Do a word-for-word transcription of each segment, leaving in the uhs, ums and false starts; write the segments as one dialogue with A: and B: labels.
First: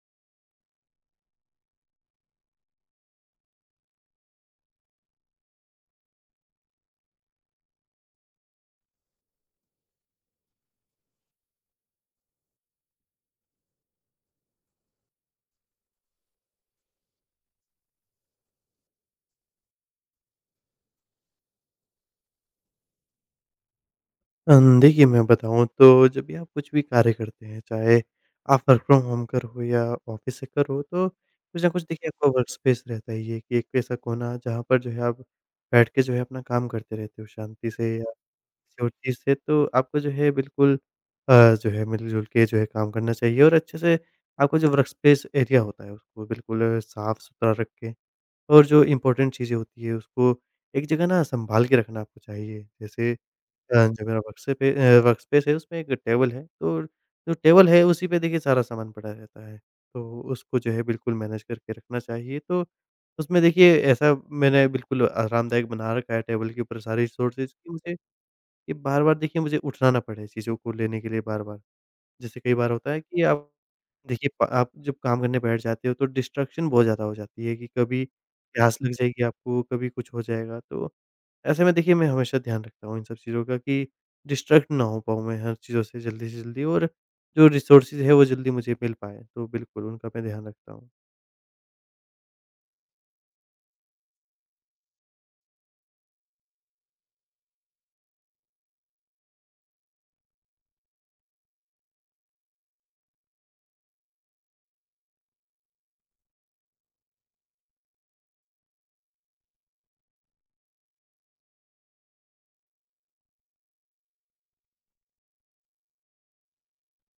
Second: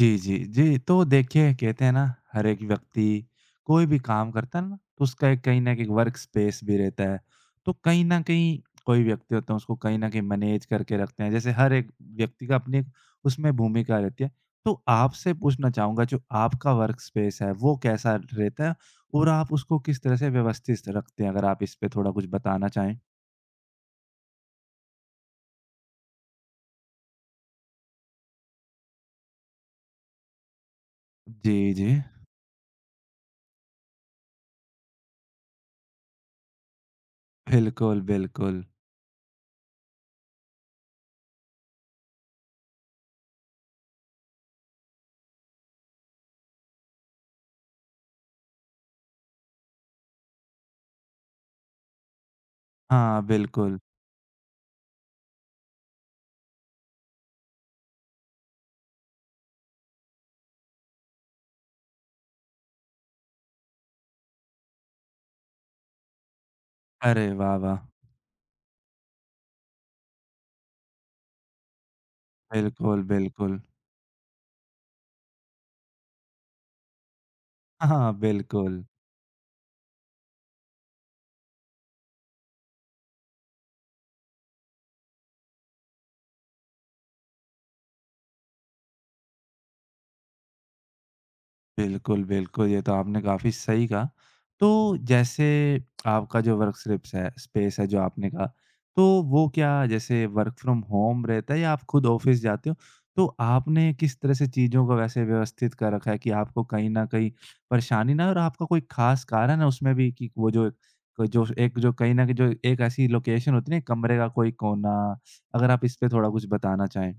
A: जी, जी, जी। तो देखिए कहते हैं ना हर एक व्यक्ति कोई भी काम करता है ना तो उसका एक कहीं न कहीं वर्क स्पेस भी रहता है। तो कहीं न कहीं कोई व्यक्ति होता है उसको कहीं न कहीं मैनेज करके रखते हैं। जैसे हर एक व्यक्ति का अपनी एक उसमें भूमिका रहती है। तो आपसे पूछना चाहूँगा जो आपका वर्क स्पेस है वो कैसा रहता है? और आप उसको किस तरह से व्यवस्थित रखते हैं? अगर आप इस पे थोड़ा कुछ बताना चाहें?
B: अम, देखिए मैं बताऊँ तो जब भी आप कुछ भी कार्य करते हैं, चाहे आप वर्क फ्रॉम होम पर हो या ऑफ़िस से कर हो, तो
A: जी,
B: कुछ ना कुछ
A: जी।
B: देखिए आपका वर्क स्पेस रहता ही है कि एक ऐसा कोना जहाँ पर जो है आप बैठ के जो है अपना काम करते रहते हो शांति से
A: बिल्कुल,
B: या
A: बिल्कुल।
B: किसी और चीज़ से। तो आपको जो है बिल्कुल अ, जो है मिलजुल के जो है काम करना चाहिए और अच्छे से आपका जो वर्क स्पेस एरिया होता है उसको बिल्कुल साफ़-सुथरा रख के और जो इम्पोर्टेंट चीज़ें होती हैं उसको एक जगह ना सँभाल के रखना आपको चाहिए। जैसे
A: हाँ, बिल्कुल।
B: हाँ जी, मेरा work space uh, work space है उसमें एक टेबल है, तो जो टेबल है उसी पे देखिए सारा सामान पड़ा रहता है। तो उसको जो है बिल्कुल मैनेज करके रखना चाहिए, तो उसमें देखिए ऐसा मैंने बिल्कुल आरामदायक बना रखा है टेबल के ऊपर सारे
A: अरे
B: रिसोर्सेज़
A: वाह,
B: कि
A: वाह!
B: मुझे कि बार-बार देखिए मुझे उठना ना पड़े चीज़ों को लेने के लिए बार-बार। जैसे कई बार होता है
A: बिल्कुल,
B: कि आप
A: बिल्कुल।
B: देखिए प आप जब काम करने बैठ जाते हो तो डिस्ट्रैक्शन बहुत ज़्यादा हो जाती है कि
A: हाँ,
B: कभी
A: हाँ,
B: प्यास
A: बिल्कुल।
B: लग जाएगी आपको, कभी कुछ हो जाएगा, तो ऐसे में देखिए, मैं हमेशा ध्यान रखता हूँ इन सब चीज़ों का कि डिस्ट्रैक्ट ना हो पाऊँ मैं हर चीज़ों से जल्दी से जल्दी और जो रिसोर्सेज़ है वो जल्दी मुझे मिल पाएँ। तो बिल्कुल उनका मैं ध्यान रखता हूँ।
A: बिल्कुल, बिल्कुल, ये तो आपने काफ़ी सही कहा। तो जैसे आपका जो वर्क स्क्रिप्स है स्पेस है जो आपने कहा, तो वो क्या जैसे वर्क फ्रॉम होम रहता है या आप खुद ऑफ़िस जाते हो? तो आपने किस तरह से चीज़ों को वैसे व्यवस्थित कर रखा है कि आपको कहीं न कहीं परेशानी ना हो और आपका कोई ख़ास कारण है उसमें भी कि वो जो क जो एक जो कहीं न कहीं जो एक ऐसी लोकेशन होती है ना, कमरे का कोई कोना, अगर आप इस पे थोड़ा कुछ बताना चाहें?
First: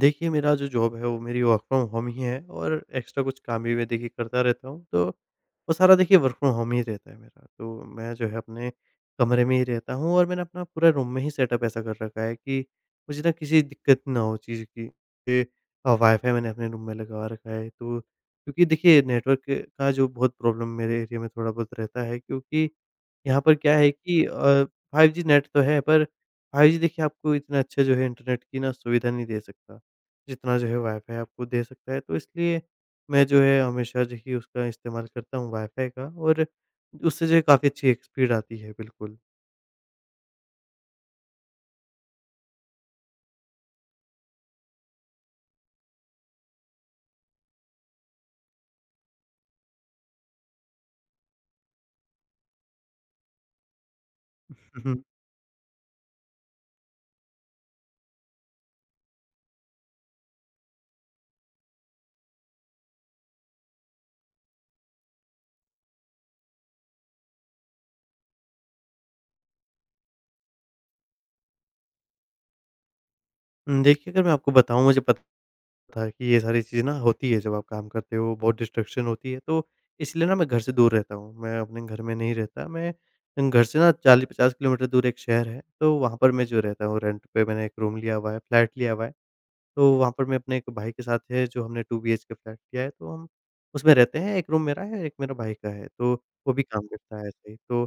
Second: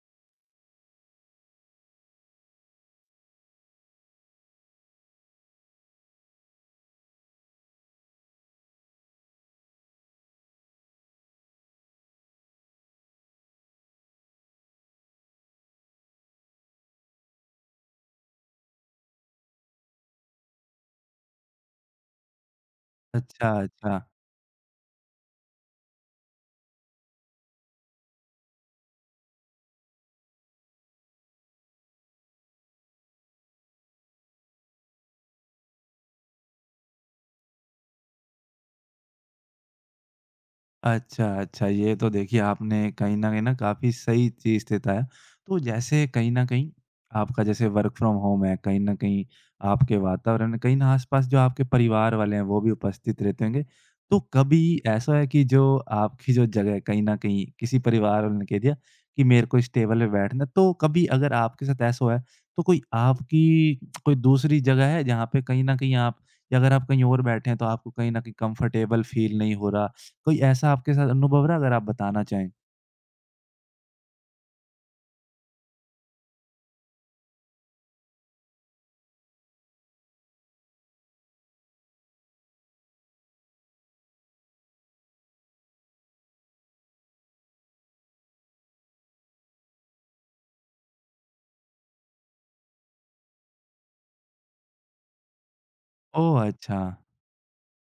B: देखिए, मेरा जो जॉब है वो मेरी वर्क फ्रॉम होम ही है और एक्स्ट्रा कुछ काम भी मैं देखिए करता रहता हूँ, तो वो सारा देखिए वर्क फ्रॉम होम ही रहता है मेरा। तो मैं जो है अपने कमरे में ही रहता हूँ और मैंने अपना पूरा रूम में ही सेटअप ऐसा कर रखा है कि मुझे ना किसी दिक्कत ना हो चीज़ की। ये अ, वाईफ़ाई मैंने अपने रूम में लगा रखा है, तो क्योंकि देखिए नेटवर्क का जो बहुत प्रॉब्लम मेरे एरिया में थोड़ा बहुत रहता है, क्योंकि यहाँ
A: अच्छा,
B: पर क्या है
A: अच्छा।
B: कि अ, फ़ाइव जी नेट तो है, पर फ़ाइव जी देखिए आपको इतना अच्छा जो है इंटरनेट की ना सुविधा नहीं दे सकता, जितना जो है वाईफ़ाई आपको दे सकता है। तो इसलिए मैं जो है हमेशा जो है उसका इस्तेमाल करता हूँ वाईफ़ाई का, और उससे जो है काफ़ी अच्छी एक स्पीड आती है, बिल्कुल।
A: अच्छा, अच्छा। ये तो देखिए आपने कहीं न कहीं न काफ़ी सही चीज़ बताया। तो जैसे कहीं न कहीं आपका जैसे वर्क फ्रॉम होम है, कहीं न कहीं आपके वातावरण में कहीं न आस-पास जो आपके परिवार वाले हैं वो भी उपस्थित रहते होंगे। तो कभी
B: हुँ, हुँ।
A: ऐसा है कि जो आपकी जो जगह है कहीं न कहीं किसी परिवार वाले ने कह दिया कि मेरे को इस टेबल पे बैठना है, तो कभी अगर आपके साथ ऐसा हुआ है तो कोई आपकी कोई दूसरी जगह है जहाँ पे कहीं न कहीं आप या अगर आप कहीं और बैठे हैं तो आपको कहीं न कहीं कंफर्टेबल फ़ील नहीं हो रहा? कोई ऐसा आपके साथ अनुभव रहा अगर आप बताना चाहें?
B: देखिए, अगर मैं आपको बताऊँ, मुझे पता था कि ये सारी चीज़ें ना होती है जब आप काम करते हो, बहुत डिस्ट्रैक्शन होती है, तो इसलिए ना मैं घर से दूर रहता हूँ। मैं अपने घर में नहीं रहता, मैं घर से ना चालीस पचास किलोमीटर दूर एक शहर है, तो वहाँ पर मैं जो रहता हूँ रेंट पे मैंने एक रूम लिया हुआ है, फ्लैट लिया हुआ है। तो वहाँ पर मैं अपने एक भाई के साथ है, जो हमने दो बीएचके फ्लैट लिया है, तो हम उसमें रहते हैं। एक रूम मेरा है, एक मेरे भाई का है, तो
A: ओह!
B: वो भी
A: अच्छा।
B: काम करता है ऐसे ही। तो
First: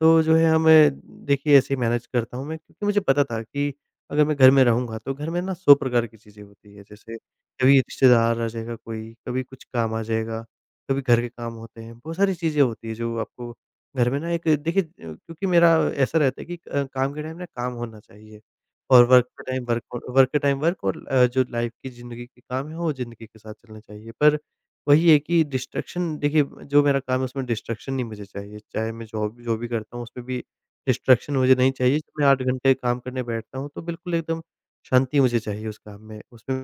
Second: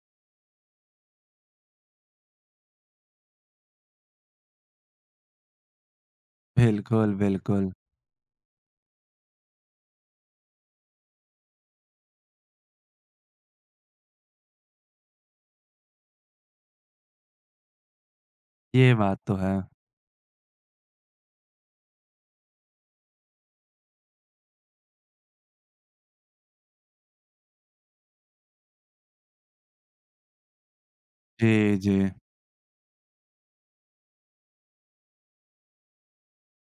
B: तो जो है हाँ, मैं देखिए ऐसे ही मैनेज करता हूँ मैं, क्योंकि मुझे पता था कि अगर मैं घर में रहूँगा तो घर में ना सौ प्रकार की चीज़ें होती है।
A: बिल्कुल,
B: जैसे
A: बिल्कुल।
B: कभी रिश्तेदार आ जाएगा कोई, कभी कुछ काम आ जाएगा, कभी घर के काम होते हैं, बहुत सारी चीज़ें होती हैं जो आपको घर में ना एक देखिए अ, क्योंकि मेरा ऐसा रहता है कि अ, काम के टाइम ना काम होना चाहिए,
A: ये
B: और
A: बात
B: वर्क
A: तो
B: के
A: है।
B: टाइम वर्क वर्क के टाइम वर्क, और अ, जो लाइफ़ की ज़िंदगी के काम हैं वो ज़िंदगी के साथ चलने चाहिए। पर वही है कि डिस्ट्रैक्शन देखिए, जो मेरा काम है उसमें डिस्ट्रैक्शन नहीं मुझे चाहिए। चाहे मैं जॉब जो भी करता हूँ उसमें भी डिस्ट्रैक्शन मुझे नहीं
A: जी, जी।
B: चाहिए। जब मैं आठ घंटे काम करने बैठता हूँ, तो बिल्कुल एकदम शांति मुझे चाहिए उस काम में। उसमें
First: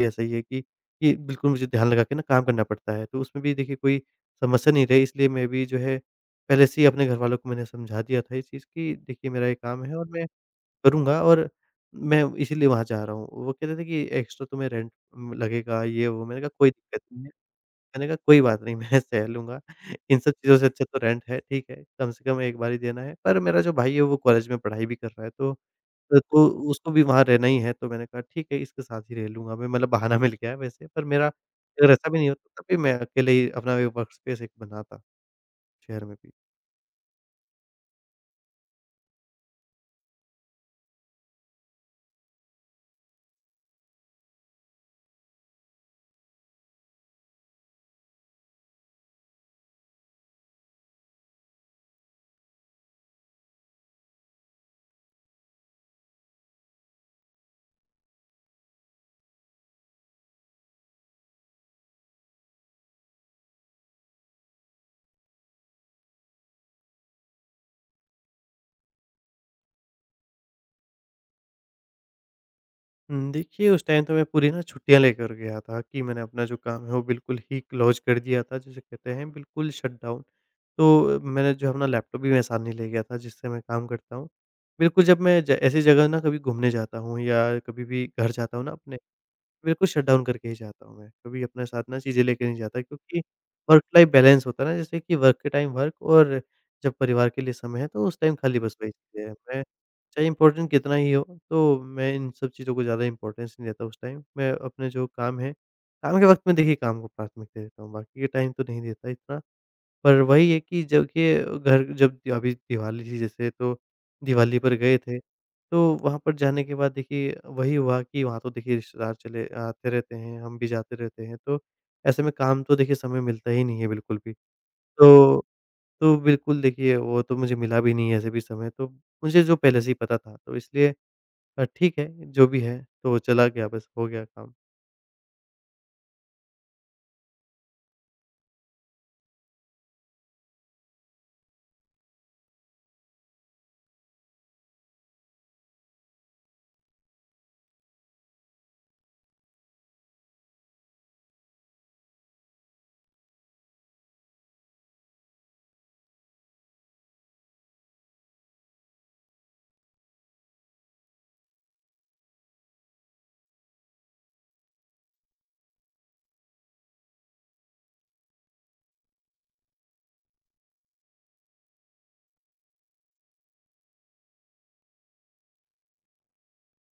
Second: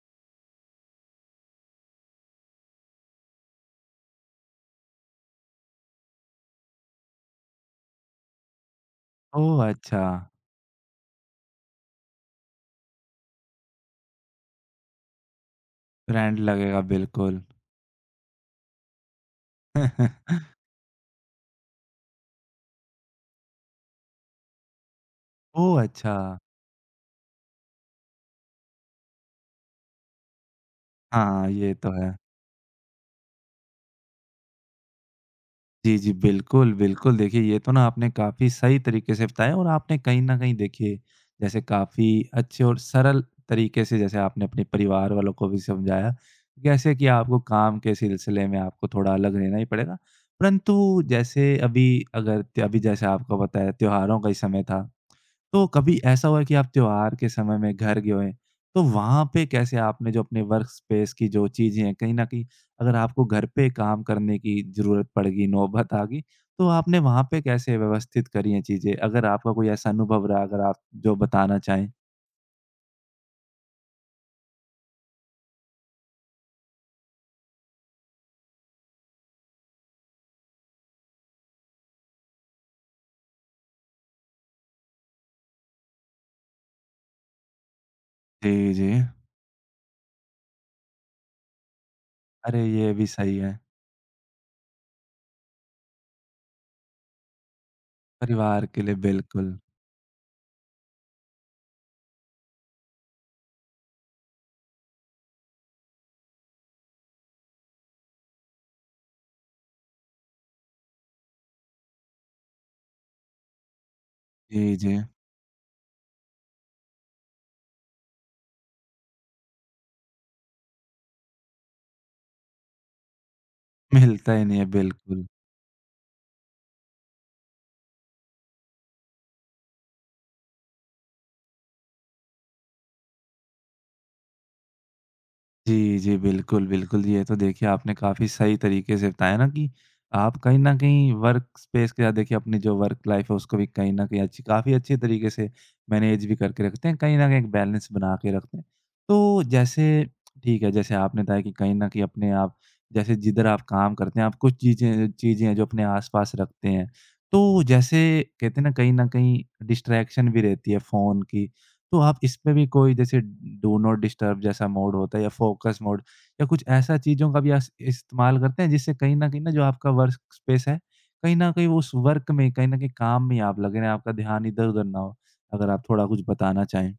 B: भी ऐसा ही है कि कि बिल्कुल मुझे ध्यान लगा के ना काम करना पड़ता है। तो उसमें भी देखिए कोई समस्या नहीं रही, इसलिए मैं भी जो है पहले से ही अपने घरवालों को मैंने समझा दिया था इस चीज़ की, देखिए मेरा ये
A: ओह!
B: काम है
A: अच्छा।
B: और मैं करूँगा, और मैं इसीलिए वहाँ जा रहा हूँ। वो कहते थे कि एक्स्ट्रा तुम्हें रेंट लगेगा, ये वो,
A: ब्रांड
B: मैंने कहा कोई
A: लगेगा
B: दिक्कत नहीं है।
A: बिल्कुल।
B: मैंने कहा कोई बात नहीं मैं सह लूँगा, इन सब चीज़ों से अच्छा तो रेंट है, ठीक है, कम से कम एक बार ही देना है। पर मेरा जो भाई है वो कॉलेज में पढ़ाई भी कर रहा है तो
A: ओह! अच्छा।
B: अ, तो उसको भी वहाँ रहना ही है, तो मैंने कहा ठीक है, इसके साथ ही रह लूँगा मैं, मतलब बहाना मिल गया है वैसे, पर मेरा
A: हाँ, ये तो
B: अगर ऐसा
A: है।
B: भी नहीं होता तब भी मैं अकेले ही अपना एक वर्कस्पेस एक बनाता
A: जी,
B: शहर
A: जी।
B: में भी।
A: बिल्कुल, बिल्कुल। देखिए, ये तो ना आपने काफ़ी सही तरीके से बताया और आपने कहीं न कहीं देखिए, जैसे काफ़ी अच्छे और सरल तरीके से जैसे आपने अपने परिवार वालों को भी समझाया, जैसे कि आपको काम के सिलसिले में आपको थोड़ा अलग रहना ही पड़ेगा। परंतु जैसे अभी अगर त अभी जैसे आपको बताया त्योहारों का ही समय था तो कभी ऐसा हुआ है कि आप त्योहार के समय में घर गए हों, तो वहाँ पे कैसे आपने जो अपने वर्क स्पेस की जो चीज़ें हैं, कहीं न कहीं अगर आपको घर पे काम करने की ज़रूरत पड़ गई, नौबत आ गई, तो आपने वहाँ पे कैसे व्यवस्थित करी हैं चीज़ें? अगर आपका कोई ऐसा अनुभव रहा, अगर आप जो बताना चाहें?
B: हुँ, देखिए, उस टाइम तो मैं पूरी ना छुट्टियाँ लेकर गया था कि मैंने अपना जो काम है वो बिल्कुल ही क्लोज़ कर दिया था, जिसे कहते हैं बिल्कुल शटडाउन। तो मैंने जो अपना लैपटॉप भी मेरे साथ नहीं ले गया था, जिससे मैं काम करता हूँ। बिल्कुल जब मैं ज ऐसी जगह ना कभी घूमने जाता हूँ या कभी भी घर जाता हूँ ना
A: जी, जी।
B: अपने, बिल्कुल शटडाउन करके ही जाता हूँ मैं, कभी अपने साथ ना चीज़ें लेके नहीं
A: अरे!
B: जाता,
A: ये भी
B: क्योंकि
A: सही है,
B: वर्क लाइफ बैलेंस होता है ना, जैसे कि वर्क के टाइम वर्क, और जब परिवार के लिए समय है तो उस टाइम खाली
A: परिवार
B: बस
A: के
B: वही
A: लिए
B: चीज़ें हैं।
A: बिल्कुल।
B: मैं चाहे इम्पोर्टेंट कितना ही हो, तो मैं इन सब चीज़ों को ज़्यादा इम्पोर्टेंस नहीं देता उस टाइम। मैं अपने जो काम है, काम के वक़्त में देखिए काम को प्राथमिकता देता हूँ, बाकी के टाइम तो नहीं देता इतना। पर वही है कि जब के घर जब अभी दिवाली थी जैसे, तो दिवाली पर
A: जी, जी।
B: गए थे, तो वहाँ पर जाने के बाद देखिए वही हुआ कि वहाँ तो देखिए रिश्तेदार चले आते रहते हैं, हम भी जाते रहते हैं, तो ऐसे में काम तो देखिए समय मिलता ही नहीं है बिल्कुल
A: मिलता
B: भी।
A: ही नहीं है, बिल्कुल।
B: तो तो बिल्कुल देखिए, वो तो मुझे मिला भी नहीं है ऐसे भी समय, तो मुझे जो पहले से ही पता था, तो इसलिए अ, ठीक है, जो भी है, तो चला गया बस हो गया काम।
A: जी, जी। बिल्कुल, बिल्कुल। जी। ये तो देखिए आपने काफ़ी सही तरीके से बताया ना कि आप कहीं न कहीं वर्क स्पेस के साथ देखिए अपनी जो वर्क लाइफ़ है उसको भी कहीं न कहीं अच्छी काफ़ी अच्छे तरीके से मैनेज भी करके रखते हैं, कहीं न कहीं एक बैलेंस बना के रखते हैं। तो जैसे ठीक है, जैसे आपने बताया कि कहीं न कहीं अपने आप जैसे जिधर आप काम करते हैं, आप कुछ चीज़ें चीज़ें हैं जो अपने आस-पास रखते हैं। तो जैसे कहते हैं ना, कहीं न कहीं डिस्ट्रैक्शन भी रहती है फ़ोन की तो आप इसमें भी कोई जैसे डू नॉट डिस्टर्ब जैसा मोड होता है या फ़ोकस मोड या कुछ ऐसा चीज़ों का भी अस इस्तेमाल करते हैं जिससे कहीं न कहीं ना जो आपका वर्क स्पेस है, कहीं न कहीं वो उस वर्क में, कहीं न कहीं काम में आप लगे रहें, आपका ध्यान इधर-उधर ना हो? अगर आप थोड़ा कुछ बताना चाहें।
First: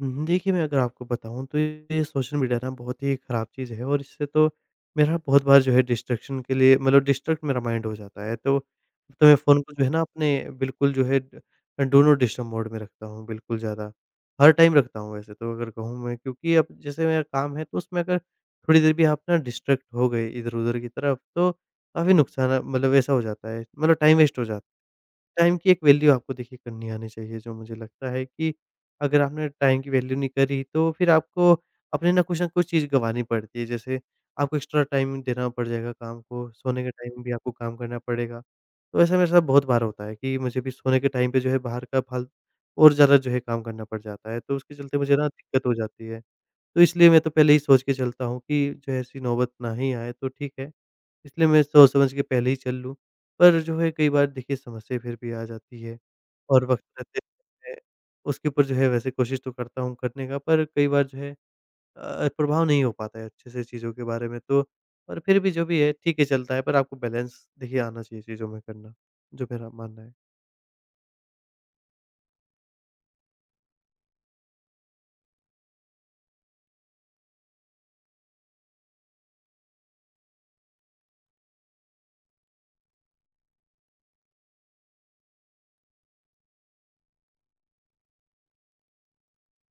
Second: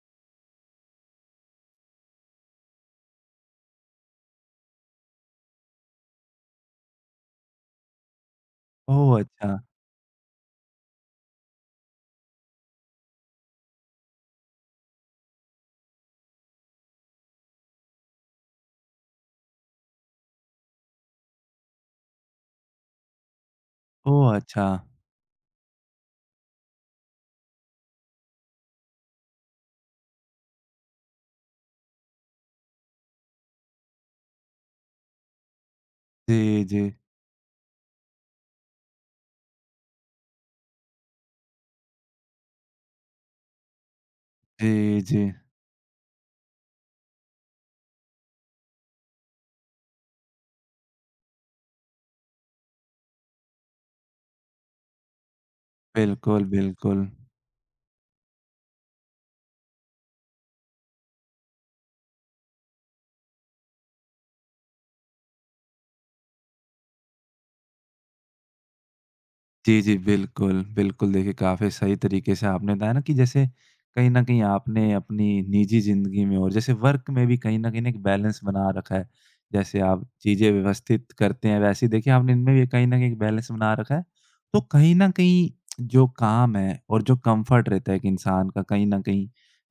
B: हुँ, देखिए, मैं अगर आपको बताऊँ तो ये सोशल मीडिया ना बहुत ही ख़राब चीज़ है, और इससे तो मेरा बहुत बार जो है डिस्ट्रैक्शन के लिए, मतलब डिस्ट्रैक्ट मेरा माइंड हो जाता है। तो
A: ओह
B: तो मैं
A: अच्छा!
B: फ़ोन को जो है ना अपने बिल्कुल जो है ड डू नॉट डिस्टर्ब मोड में रखता हूँ बिल्कुल, ज़्यादा हर टाइम रखता हूँ वैसे तो, अगर कहूँ मैं, क्योंकि अब जैसे मेरा काम है तो उसमें अगर थोड़ी देर भी आप ना डिस्ट्रैक्ट हो गए इधर-उधर की तरफ, तो काफ़ी नुकसान, मतलब ऐसा हो जाता है, मतलब टाइम
A: ओह
B: वेस्ट हो जाता
A: अच्छा!
B: है। टाइम की एक वैल्यू आपको देखिए करनी आनी चाहिए, जो मुझे लगता है कि अगर आपने टाइम की वैल्यू नहीं करी, तो फिर आपको अपने ना कुछ न कुछ चीज़ गँवानी पड़ती है। जैसे आपको एक्स्ट्रा टाइम देना पड़ जाएगा काम को,
A: जी,
B: सोने के
A: जी।
B: टाइम भी आपको काम करना पड़ेगा। तो ऐसा मेरे साथ बहुत बार होता है कि मुझे भी सोने के टाइम पे जो है बाहर का फाल और ज़्यादा जो है काम करना पड़ जाता है, तो उसके चलते
A: जी,
B: मुझे
A: जी।
B: ना दिक्कत हो जाती है। तो इसलिए मैं तो पहले ही सोच के चलता हूँ कि जो है ऐसी नौबत ना ही आए, तो ठीक है। इसलिए मैं सोच-समझ के पहले ही चल लूँ। पर जो है कई बार देखिए समस्या फिर भी आ जाती है,
A: बिल्कुल,
B: और वक़्त
A: बिल्कुल।
B: रहते मैं उसके ऊपर जो है वैसे कोशिश तो करता हूँ करने का, पर कई बार जो है अ, प्रभाव नहीं हो पाता है अच्छे से चीज़ों के बारे में, तो और फिर भी जो भी है ठीक ही चलता है, पर आपको बैलेंस देखिए आना चाहिए चीज़ों में करना। जो मेरा
A: जी, जी,
B: मानना है।
A: बिल्कुल, बिल्कुल। देखिए, काफ़ी सही तरीके से आपने बताया ना कि जैसे कहीं न कहीं आपने अपनी निजी ज़िंदगी में और जैसे वर्क में भी कहीं न कहीं एक बैलेंस बना रखा है। जैसे आप चीज़ें व्यवस्थित करते हैं, वैसे ही देखिए आपने इनमें भी कहीं न कहीं एक बैलेंस बना रखा है। तो कहीं न कहीं जो काम है और जो कम्फ़र्ट रहता है एक इंसान का कहीं न कहीं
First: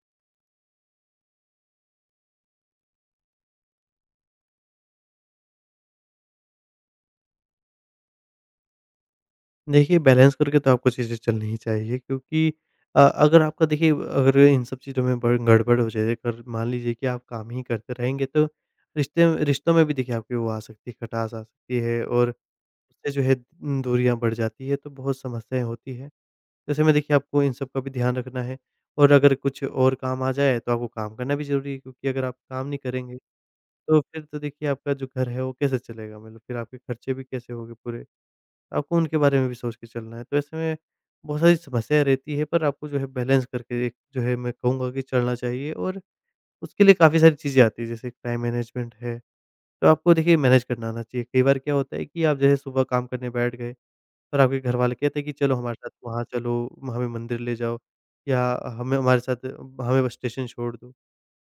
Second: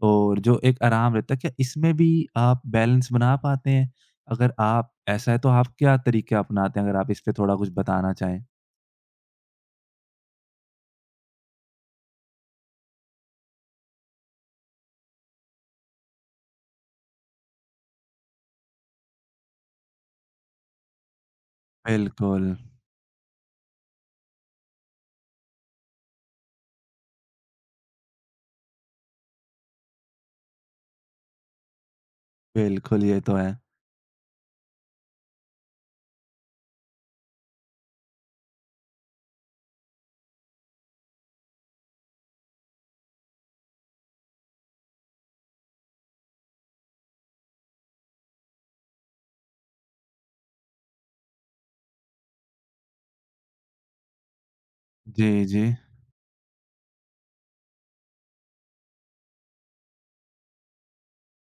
A: और जो एक आराम रहता है, क्या इसमें भी आप बैलेंस बना पाते हैं? अगर आप ऐसा है तो आप क्या तरीके अपनाते हैं? अगर आप इस पे थोड़ा कुछ बताना चाहें?
B: देखिए, बैलेंस करके तो आपको चीज़ें चलनी ही चाहिए, क्योंकि अ, अगर आपका देखिए अगर इन सब चीज़ों में बड़ गड़बड़ हो जाए, अगर मान लीजिए कि आप काम ही करते रहेंगे, तो रिश्ते रिश्तों में भी देखिए आपकी वो आ सकती है, खटास आ सकती है, और
A: बिल्कुल।
B: उससे जो है दूरियाँ बढ़ जाती है, तो बहुत समस्याएँ होती है। ऐसे में देखिए आपको इन सब का भी ध्यान रखना है, और अगर कुछ और काम आ जाए तो आपको काम करना भी ज़रूरी है, क्योंकि अगर आप काम नहीं
A: बिल्कुल,
B: करेंगे,
A: ये तो है।
B: तो फिर तो देखिए आपका जो घर है वो कैसे चलेगा? मतलब फिर आपके खर्चे भी कैसे होंगे पूरे? आपको उनके बारे में भी सोच के चलना है। तो ऐसे में बहुत सारी समस्याएँ रहती है, पर आपको जो है बैलेंस करके, एक जो है, मैं कहूँगा कि चलना चाहिए, और उसके लिए काफ़ी सारी चीज़ें आती है, जैसे टाइम मैनेजमेंट है, तो आपको देखिए मैनेज करना आना चाहिए। कई बार क्या होता है कि आप जो है सुबह काम करने बैठ गए, और आपके घरवाले कहते हैं कि
A: जी,
B: चलो
A: जी।
B: हमारे साथ वहाँ चलो, हमें मंदिर ले जाओ, या हमें हमारे साथ हमें बस स्टेशन छोड़ दो।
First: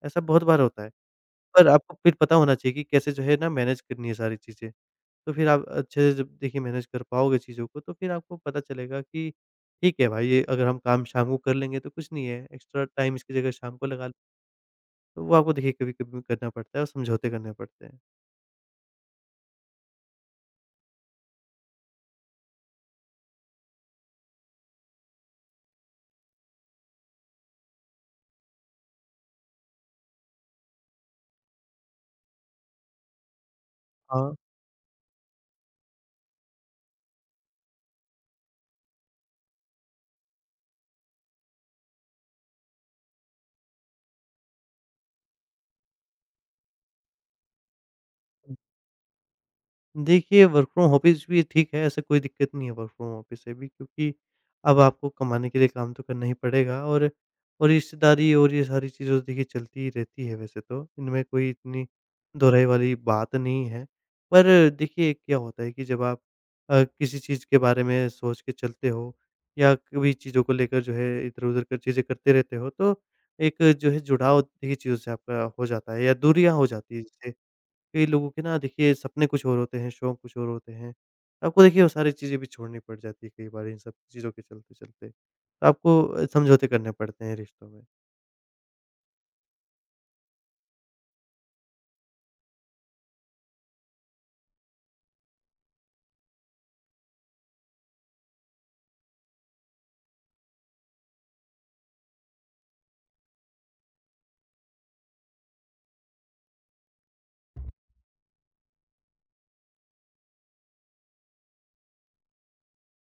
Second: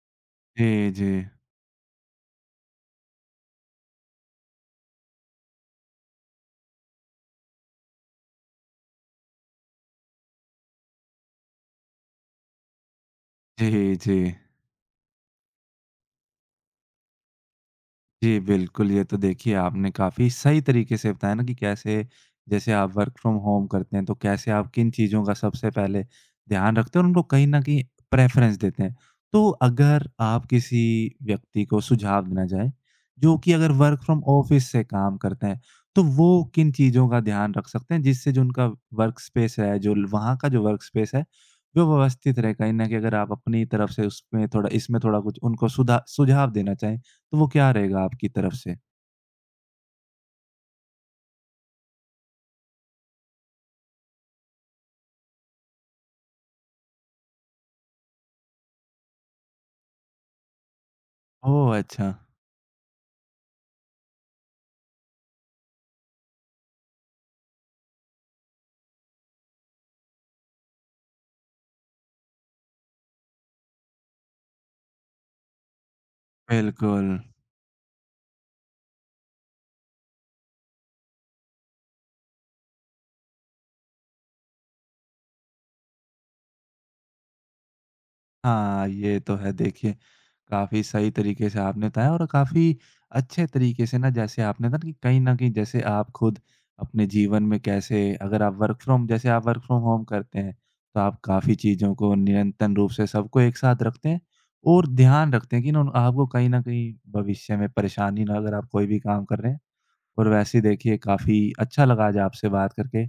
B: ऐसा बहुत बार होता
A: जी,
B: है।
A: जी।
B: पर आपको फिर पता होना चाहिए कि कैसे जो है ना मैनेज करनी है सारी चीज़ें। तो फिर आप अच्छे से जब देखिए मैनेज कर पाओगे चीज़ों को, तो फिर आपको पता चलेगा कि ठीक है भाई, ये अगर हम काम शाम को कर लेंगे तो कुछ नहीं है, एक्स्ट्रा टाइम इसकी जगह शाम को
A: जी,
B: लगा लें।
A: जी।
B: तो वो आपको देखिए कभी-कभी करना पड़ता है, और समझौते करने पड़ते हैं।
A: जी, बिल्कुल, ये तो देखिए आपने काफ़ी सही तरीके से बताया ना कि कैसे जैसे आप वर्क फ्रॉम होम करते हैं, तो कैसे आप किन चीज़ों का सबसे पहले ध्यान रखते हैं और उनको कहीं न कहीं प्रेफ़रेंस देते हैं। तो अगर आप किसी व्यक्ति को सुझाव देना चाहें, जो कि अगर वर्क फ्रॉम
B: हाँ।
A: ऑफ़िस से काम करते हैं, तो वो किन चीज़ों का ध्यान रख सकते हैं जिससे जो उनका वर्क स्पेस है, जो ल वहाँ का जो वर्क स्पेस है, वो व्यवस्थित रहे? कहीं न कहीं अगर आप अपनी तरफ से उसमें थोड़ा इसमें थोड़ा कुछ उनको सुधा सुझाव देना चाहें। तो वो क्या रहेगा आपकी तरफ से?
B: देखिए, वर्क फ्रॉम ऑफिस भी ठीक है, ऐसा कोई दिक्कत नहीं है वर्क फ्रॉम ऑफिस से भी, क्योंकि अब आपको कमाने के लिए काम तो करना ही पड़ेगा, और और रिश्तेदारी और ये सारी चीज़ें तो देखिए चलती ही रहती है वैसे तो, इनमें कोई
A: ओह!
B: इतनी
A: अच्छा,
B: दोहराई वाली बात नहीं है। पर देखिए क्या होता है कि जब आप अ, किसी चीज़ के बारे में सोच के चलते हो या कभी चीज़ों को लेकर जो है इधर-उधर कर चीज़ें करते रहते हो, तो एक जो है जुड़ाव देखिए चीज़ों से आपका हो जाता है, या दूरियाँ हो जाती है,
A: बिल्कुल।
B: जिससे कई लोगों के ना देखिए सपने कुछ और होते हैं, शौक कुछ और होते हैं। आपको देखिए वो सारी चीज़ें भी छोड़नी पड़ जाती है कई बार इन सब चीज़ों के चलते-चलते। तो आपको अ, समझौते करने पड़ते हैं रिश्तों में।
A: हाँ, ये तो है देखिए, काफ़ी सही तरीके से आपने बताया और काफ़ी अच्छे तरीके से ना जैसे आपने ना कि कहीं न कहीं जैसे आप खुद अपने जीवन में कैसे अगर आप वर्क फ्रॉम जैसे आप वर्क फ्रॉम होम करते हैं, तो आप काफ़ी चीज़ों को निरंतर रूप से सबको एक साथ रखते हैं और ध्यान रखते हैं कि ना उन- आपको कहीं न कहीं भविष्य में परेशानी ना अगर आप कोई भी काम कर रहे हैं। और वैसे देखिए काफ़ी अच्छा लगा आज आपसे बात करके।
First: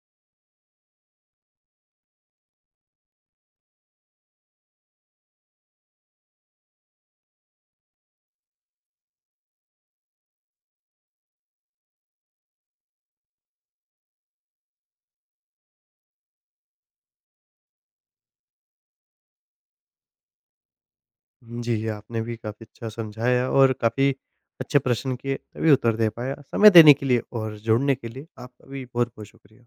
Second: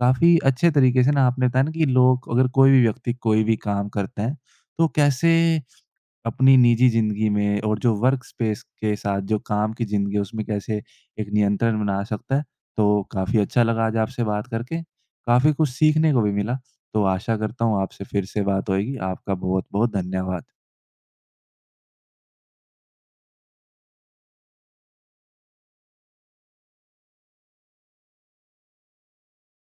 A: काफ़ी अच्छे तरीके से ना आपने बताया ना कि लोग अगर कोई भी व्यक्ति कोई भी काम करता है, तो कैसे अपनी निजी ज़िंदगी में और जो वर्क स्पेस के साथ जो काम की ज़िंदगी है उसमें कैसे एक नियंत्रण बना सकता है। तो काफ़ी अच्छा लगा आज आपसे बात करके, काफ़ी कुछ सीखने को भी मिला। तो आशा करता हूँ आपसे फिर से बात होएगी। आपका बहुत-बहुत धन्यवाद।
B: हुँ, जी, आपने भी काफ़ी अच्छा समझाया, और काफ़ी अच्छे प्रश्न किए तभी उत्तर दे पाया। समय देने के लिए और जुड़ने के लिए आपका भी बहुत-बहुत शुक्रिया।